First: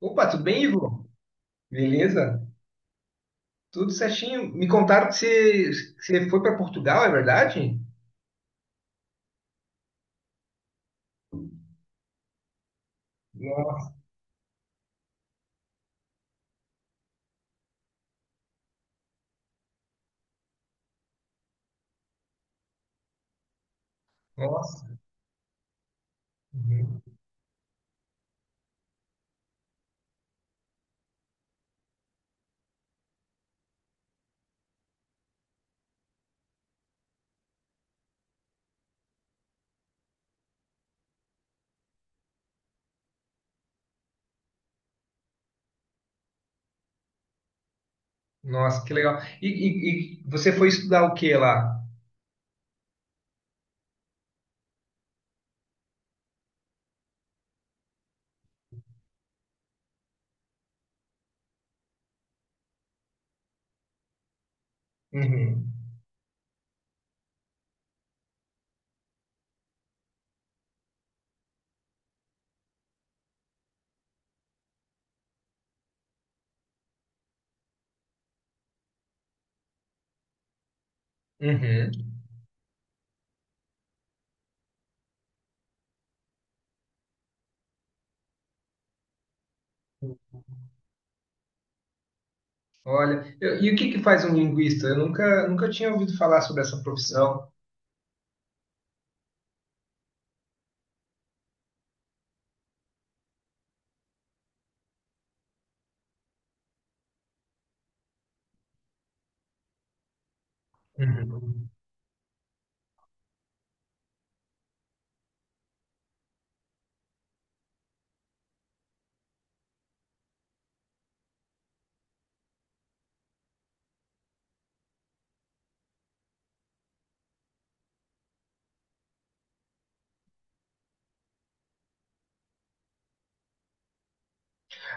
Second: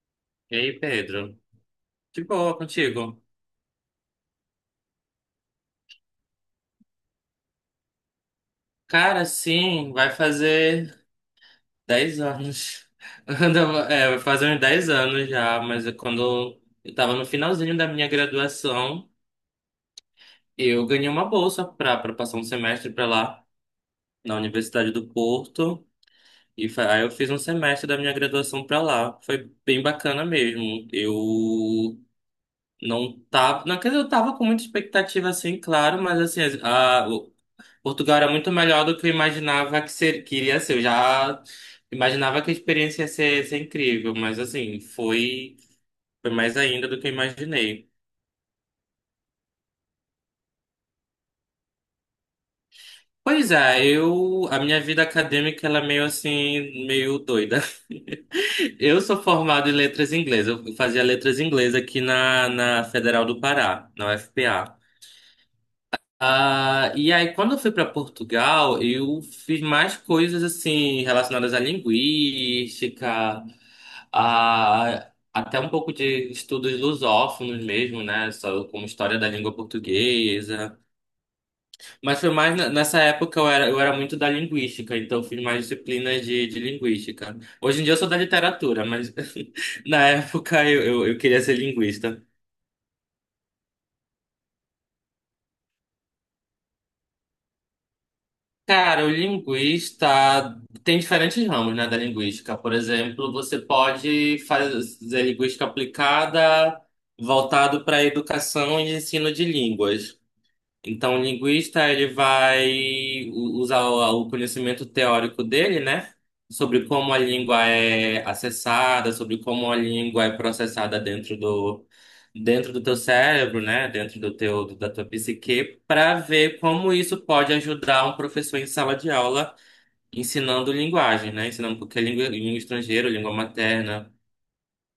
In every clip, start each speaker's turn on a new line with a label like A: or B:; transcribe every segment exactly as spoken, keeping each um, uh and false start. A: Opa, tudo
B: E
A: bem,
B: aí,
A: Ivo?
B: Pedro? De
A: Beleza?
B: boa contigo?
A: Tudo certinho. Me contaram que você, que você foi para Portugal, é verdade?
B: Cara, sim, vai fazer dez anos. Anda-
A: No-
B: É, vai fazer uns dez anos já, mas é quando eu tava no finalzinho da minha graduação, eu ganhei uma bolsa pra, pra passar um semestre pra lá, na
A: Nossa.
B: Universidade do Porto. E fa-
A: Uhum.
B: aí eu fiz um semestre da minha graduação pra lá. Foi bem bacana mesmo. Eu não tava. Não, quer dizer, eu tava com muita expectativa, assim, claro, mas assim, as- a, Portugal era muito melhor do que eu imaginava que, ser, que iria ser. Eu já imaginava que a experiência ia ser, ia ser incrível, mas assim, foi, foi mais ainda do que eu imaginei.
A: Nossa, que legal. E, e- e você foi estudar o que lá?
B: Pois é, eu, a minha vida acadêmica ela é meio assim, meio doida. Eu sou formado em letras inglesas. Eu fazia letras inglesas aqui na, na Federal do Pará, na U F P A.
A: Uhum.
B: Ah, e aí, quando eu fui para Portugal, eu fiz mais coisas assim relacionadas à linguística, a, até um pouco de estudos lusófonos mesmo, né? Só como história da língua portuguesa.
A: Uhum.
B: Mas foi mais na- nessa época eu era, eu era muito da linguística, então eu fiz mais disciplinas de, de linguística. Hoje em dia eu sou da literatura, mas na época eu, eu, eu queria ser linguista.
A: Olha, eu- e o que que faz um linguista? Eu nunca, nunca tinha ouvido falar sobre essa profissão.
B: Cara, o linguista tem diferentes ramos, né, da linguística. Por exemplo, você pode fazer linguística aplicada voltado para educação e ensino de línguas. Então, o
A: Uhum.
B: linguista ele vai u- usar o o conhecimento teórico dele, né? Sobre como a língua é acessada, sobre como a língua é processada dentro do dentro do teu cérebro, né? Dentro do teu da tua psique, para ver como isso pode ajudar um professor em sala de aula ensinando linguagem, né? Ensinando qualquer língua, língua estrangeira, língua materna.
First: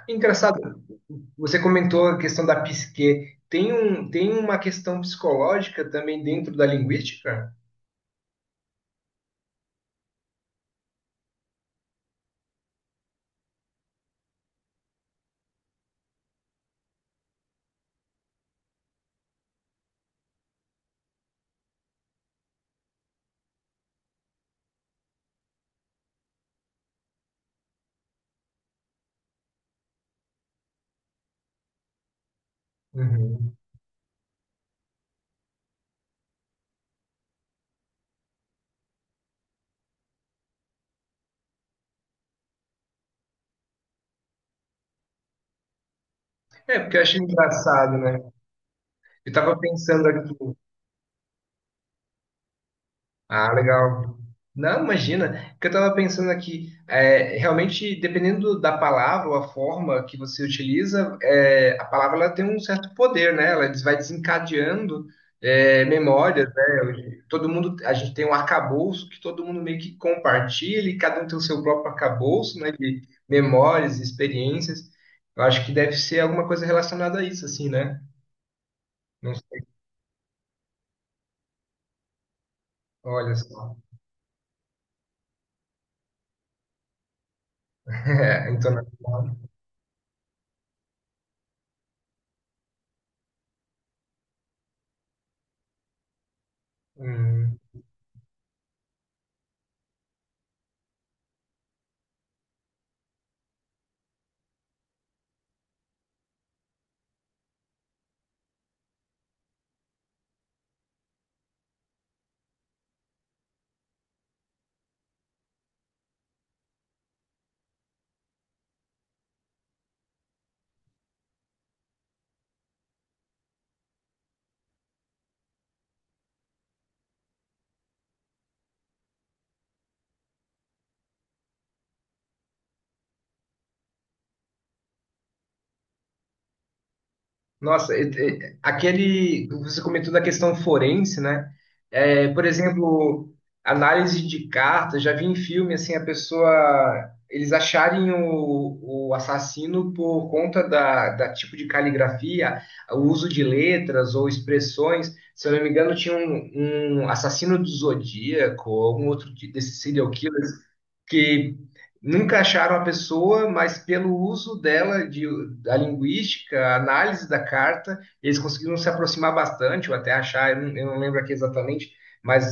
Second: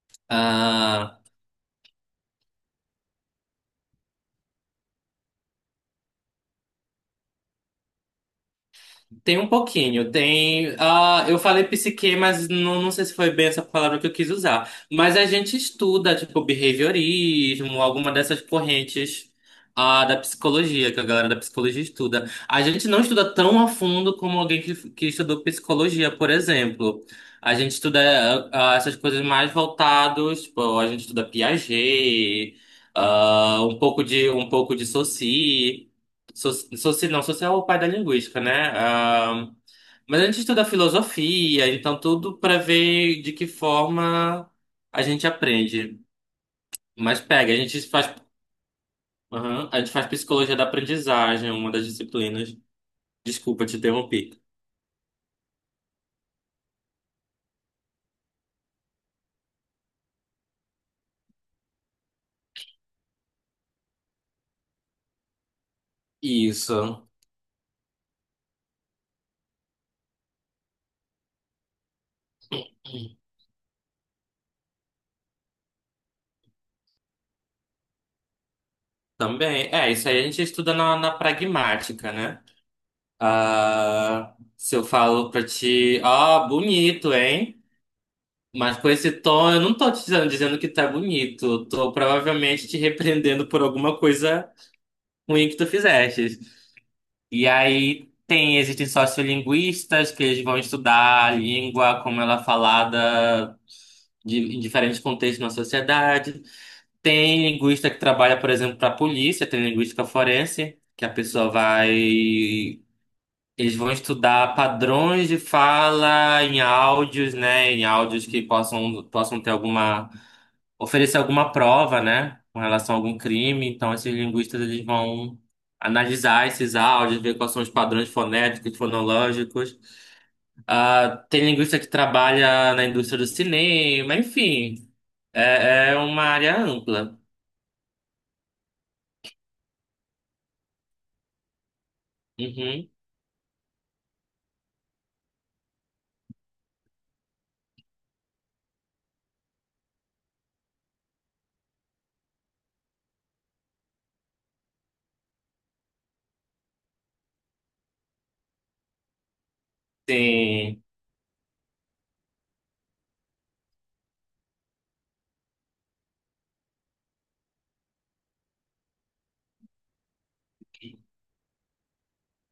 A: Engraçado,
B: Ah,
A: você comentou a questão da psique. Tem um, tem uma questão psicológica também dentro da linguística?
B: Tem um pouquinho, tem. Ah eu falei psique, mas não, não sei se foi bem essa palavra que eu quis usar. Mas a gente estuda, tipo, behaviorismo, alguma dessas correntes ah da psicologia, que a galera da psicologia estuda. A gente não estuda tão a fundo como alguém que, que estudou psicologia, por exemplo. A gente estuda ah, essas coisas mais voltadas, tipo, a gente estuda Piaget,
A: Uhum.
B: ah um pouco de, um pouco de Saussure. So- Soci, não, social é o pai da linguística, né? Ah, mas a gente estuda filosofia, então tudo para ver de que forma a gente aprende.
A: É, porque eu acho
B: Mas pega, a gente
A: engraçado,
B: faz,
A: né? Eu tava
B: aham, a gente faz
A: pensando aqui.
B: psicologia da aprendizagem, uma das disciplinas.
A: Ah,
B: Desculpa te
A: legal.
B: interromper.
A: Não, imagina, que eu tava pensando aqui, é, realmente, dependendo da palavra ou a forma que você utiliza, é, a palavra ela tem um certo poder, né? Ela des- vai desencadeando é, memórias, né?
B: Isso,
A: Hoje, todo mundo, a gente tem um arcabouço que todo mundo meio que compartilha e cada um tem o seu próprio arcabouço, né? De memórias, experiências. Eu acho que deve ser alguma coisa relacionada a isso, assim, né? Não sei.
B: também. É, isso aí a gente estuda na, na pragmática, né?
A: Olha só.
B: Ah, se eu falo pra ti, ó, bonito, hein?
A: É, então,
B: Mas com esse tom, eu não tô te dizendo, dizendo que tá bonito. Eu tô provavelmente te repreendendo por alguma coisa ruim que tu fizeste. E
A: hum.
B: aí tem, existem sociolinguistas que eles vão estudar a língua, como ela é falada de, em diferentes contextos na sociedade. Tem linguista que trabalha, por exemplo, para a polícia, tem linguística forense, que a pessoa vai. Eles vão estudar padrões de fala em áudios, né? Em áudios que possam, possam ter alguma oferecer alguma prova, né, com relação a algum crime. Então, esses linguistas eles vão analisar esses áudios, ver quais são os padrões fonéticos, fonológicos. Ah, tem linguista que trabalha na indústria do cinema, enfim, é, é uma área ampla.
A: Nossa, e- e- aquele. Você comentou da questão forense, né? É, por
B: Uhum.
A: exemplo, análise de cartas, já vi em filme assim, a pessoa. Eles acharem o, o assassino por conta da, da tipo de caligrafia, o uso de letras ou expressões. Se eu não me engano, tinha um, um assassino do Zodíaco, algum outro de- desses serial killers
B: Sim.
A: que nunca acharam a pessoa, mas pelo uso dela, de, da linguística, a análise da carta, eles conseguiram se aproximar bastante, ou até achar, eu não, eu não lembro aqui exatamente, mas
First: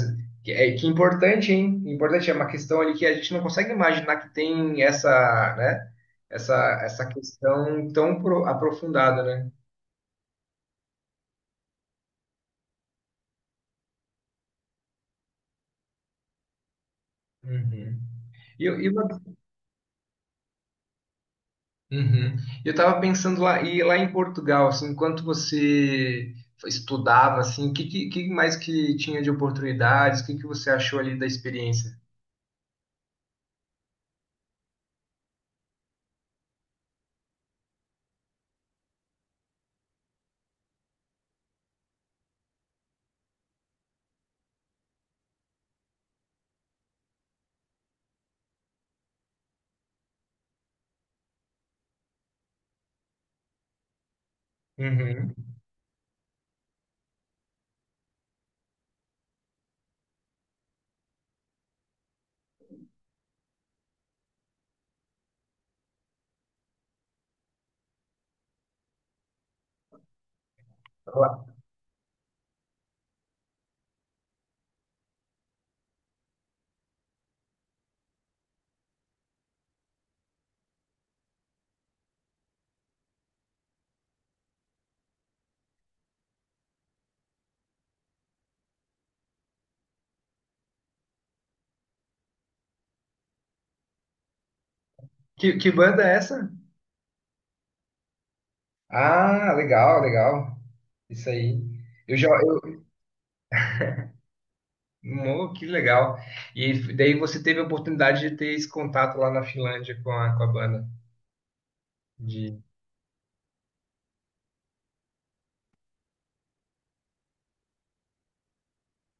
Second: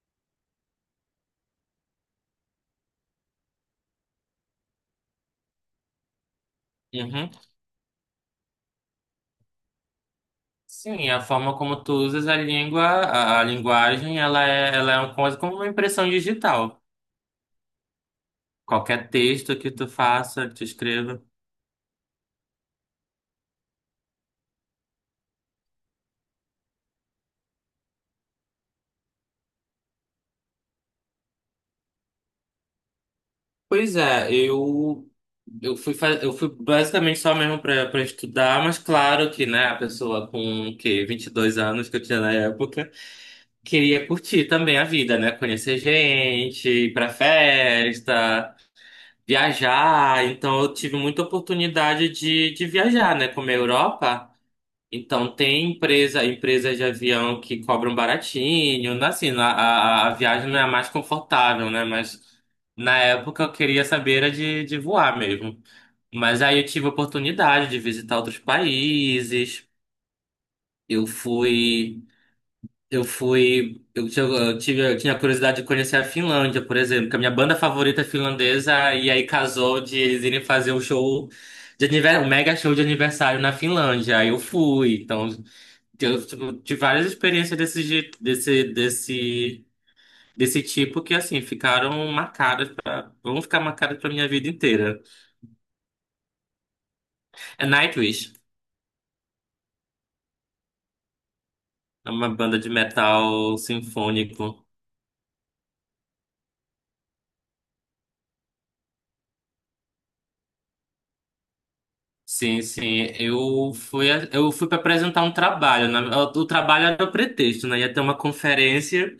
A: que, é, que importante, hein? Importante, é uma questão ali que a gente não consegue imaginar que tem essa, né? Essa, essa
B: Uhum.
A: questão tão pro- aprofundada, né?
B: Sim, a forma como tu usas a língua, a, a linguagem, ela é, ela é uma coisa como uma impressão digital.
A: Uhum. E, e uma
B: Qualquer texto que tu faça, que tu escreva.
A: uhum. Eu estava pensando lá, e lá em Portugal, assim, enquanto você estudava, assim, o que, que, que mais que tinha de oportunidades? O que, que você achou ali da experiência?
B: Pois é, eu eu fui fa- eu fui basicamente só mesmo para para estudar, mas claro que, né, a pessoa com que vinte e dois anos que eu tinha na época, queria curtir também a vida, né, conhecer gente, ir para festa, viajar, então eu tive muita oportunidade de de viajar, né, como a Europa. Então,
A: Uhum.
B: tem empresa, empresas de avião que cobram baratinho, né? Assim, na- a, a, a viagem não é a mais confortável, né? Mas na época eu queria saber era de, de voar mesmo. Mas aí eu tive a oportunidade de visitar outros países. Eu
A: Lá.
B: fui, eu fui, eu, tinha- eu tive, eu tinha curiosidade de conhecer a Finlândia, por exemplo, que a minha banda favorita é finlandesa, e aí casou de eles irem fazer um show de aniversário, um mega show de aniversário na Finlândia. Aí eu fui, então. Eu tipo, tive várias experiências desse, jeito- desse, desse, desse tipo que, assim, ficaram marcadas pra, vão ficar marcadas pra minha vida inteira.
A: Que, que banda é essa?
B: É Nightwish,
A: Ah, legal, legal. Isso aí.
B: é
A: Eu já,
B: uma banda de
A: eu-
B: metal sinfônico.
A: Mo, que legal. E daí você teve a oportunidade de ter esse contato lá na Finlândia com a, com a banda. De...
B: Sim, sim, eu fui, a- eu fui para apresentar um trabalho. Né? O o trabalho era o pretexto, né? Ia ter uma conferência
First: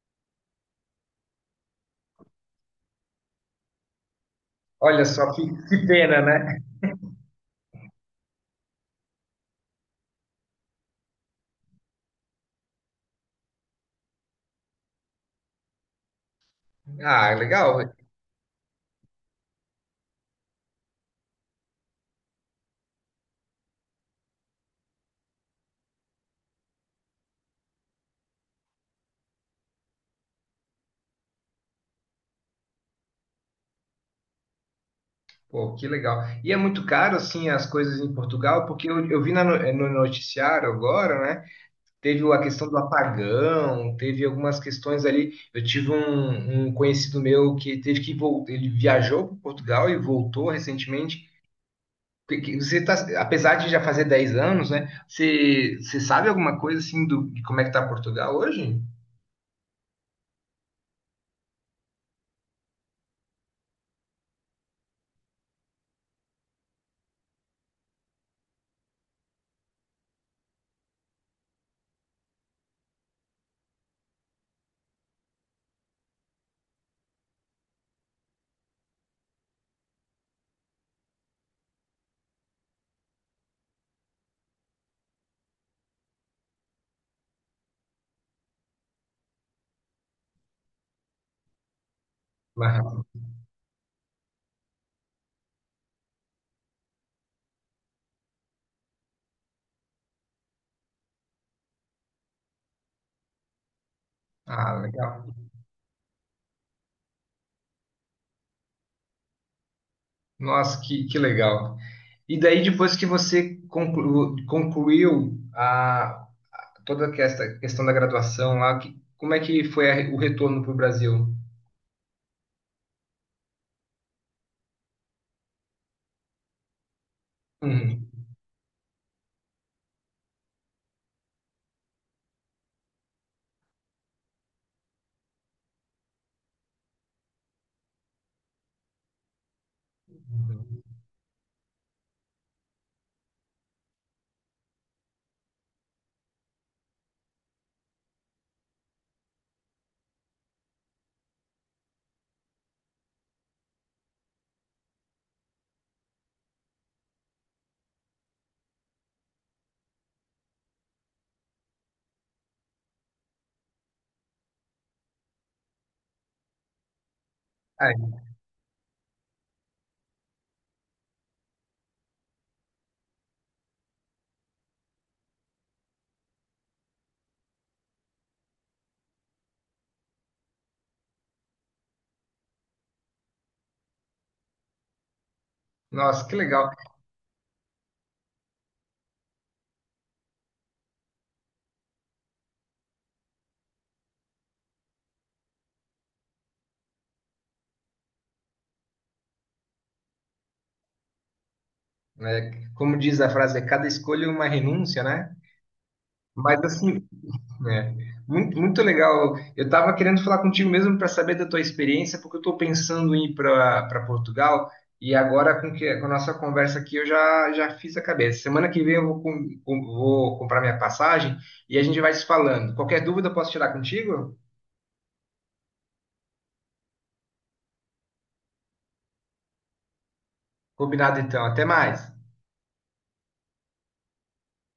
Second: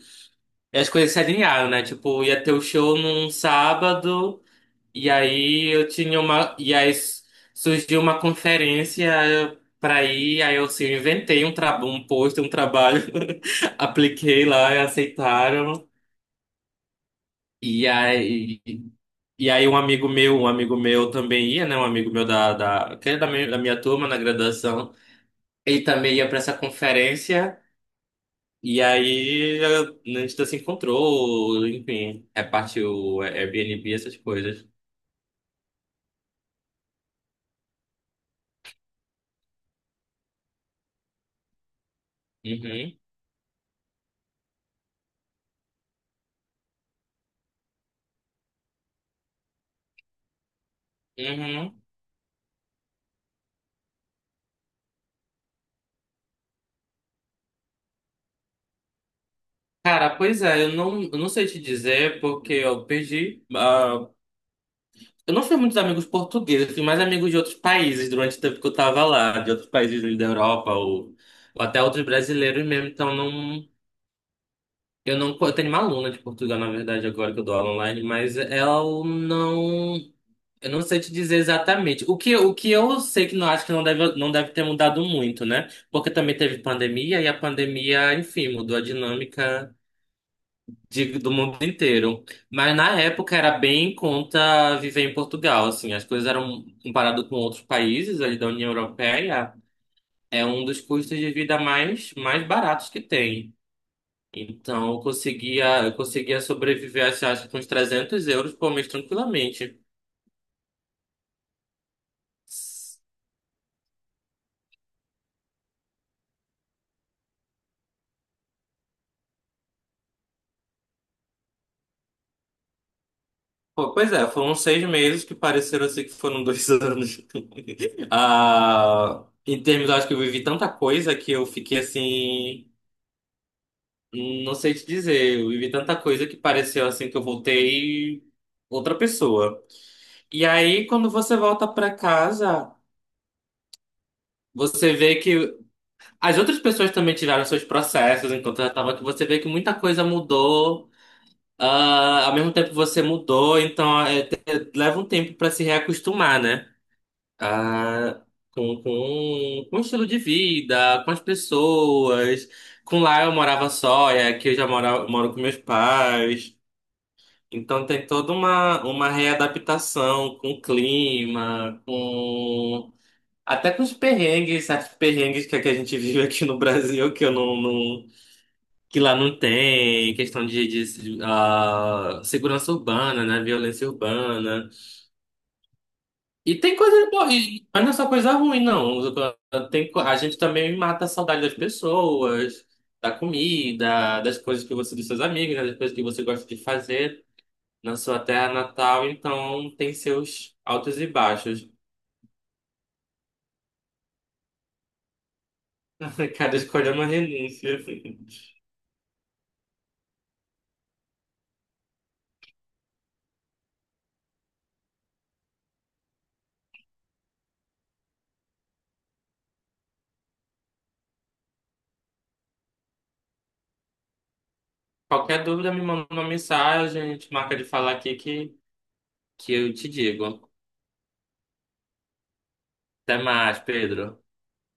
B: e as coisas se alinharam, né? Tipo, ia ter o show num sábado.
A: Olha
B: E
A: só que,
B: aí
A: que
B: eu tinha
A: pena,
B: uma.
A: né?
B: E aí s- Surgiu uma conferência para ir, aí eu assim, eu inventei um, tra... um post, um trabalho, apliquei lá e aceitaram.
A: Ah,
B: E
A: legal.
B: aí. E aí um amigo meu, um amigo meu também ia, né? Um amigo meu da, da, que é da minha, da minha turma na graduação, ele também ia para essa conferência. E aí eu- a gente se encontrou, enfim, repartiu Airbnb, essas coisas.
A: Pô, que legal. E é muito caro, assim, as coisas em Portugal, porque eu, eu vi na no, eh, no noticiário agora, né? Teve a questão do
B: Uhum,
A: apagão, teve algumas questões ali. Eu tive um, um conhecido meu que teve que voltar, ele viajou para Portugal e voltou recentemente.
B: uhum.
A: Que- que Você tá, apesar de já fazer dez anos, né? Você, você sabe alguma coisa, assim, do, de como é que tá Portugal hoje?
B: Cara, pois é, eu não, eu não sei te dizer porque eu perdi. Ah, eu não fiz muitos amigos portugueses, eu fiz mais amigos de outros países durante o tempo que eu tava lá, de outros países da Europa ou, ou até outros brasileiros mesmo. Então não, eu não, eu tenho uma aluna de Portugal na verdade agora que eu dou aula online, mas ela não, eu não sei te dizer exatamente. O que, o que eu sei que não acho que não deve, não deve ter mudado muito, né? Porque também teve pandemia e a pandemia, enfim, mudou a dinâmica. De- do mundo inteiro. Mas na
A: Marra?
B: época era bem em conta viver em Portugal, assim, as coisas eram comparado com outros países ali da União Europeia, é um dos custos de vida mais mais baratos que tem.
A: Ah,
B: Então, eu
A: legal.
B: conseguia, eu conseguia sobreviver, assim, acho que com uns trezentos euros por mês tranquilamente.
A: Nossa, que, que legal. E daí, depois que você conclu- concluiu a, toda essa questão da graduação lá, que, como é que foi a- o retorno para o Brasil?
B: Pô, pois é, foram seis meses que pareceram assim que foram dois anos.
A: Uhum.
B: Ah, em termos, eu acho que eu vivi tanta coisa que eu fiquei assim. Não sei te dizer, eu vivi tanta coisa que pareceu assim que eu voltei outra pessoa. E aí, quando você volta pra casa, você vê que as outras pessoas também tiveram seus processos enquanto eu tava aqui. Você vê que muita coisa mudou, ah, ao mesmo tempo você mudou, então é, te- leva um tempo pra se reacostumar, né? Ah, com, com, com o estilo de vida, com as pessoas. Com lá eu morava só, e aqui eu já mora, moro com meus pais. Então tem
A: Ai,
B: toda uma, uma readaptação com o clima, com até com os perrengues, certos perrengues que, a que a gente vive aqui no Brasil, que eu não, não- que lá não tem, questão de, de, ah, segurança urbana, né? Violência urbana.
A: nossa, que
B: E
A: legal.
B: tem coisa boa, e- mas não é só coisa ruim, não. Tem, co- a gente também mata a saudade das pessoas, da comida, das coisas que você, dos seus amigos, né, das coisas que você gosta de fazer na sua terra natal, então tem seus altos e baixos.
A: Né? Como diz a frase, é cada escolha é uma renúncia, né?
B: Cada
A: Mas
B: escolha é
A: assim,
B: uma renúncia.
A: né? Muito, muito legal. Eu estava querendo falar contigo mesmo para saber da tua experiência, porque eu estou pensando em ir para Portugal e agora com, que, com a nossa conversa aqui eu já, já fiz a cabeça. Semana que vem eu vou, com- com- vou comprar minha passagem e a gente vai se falando. Qualquer dúvida eu posso tirar contigo?
B: Qualquer dúvida, me manda uma mensagem, a gente marca de falar aqui que, que eu te digo.
A: Combinado então. Até mais.
B: Até mais, Pedro.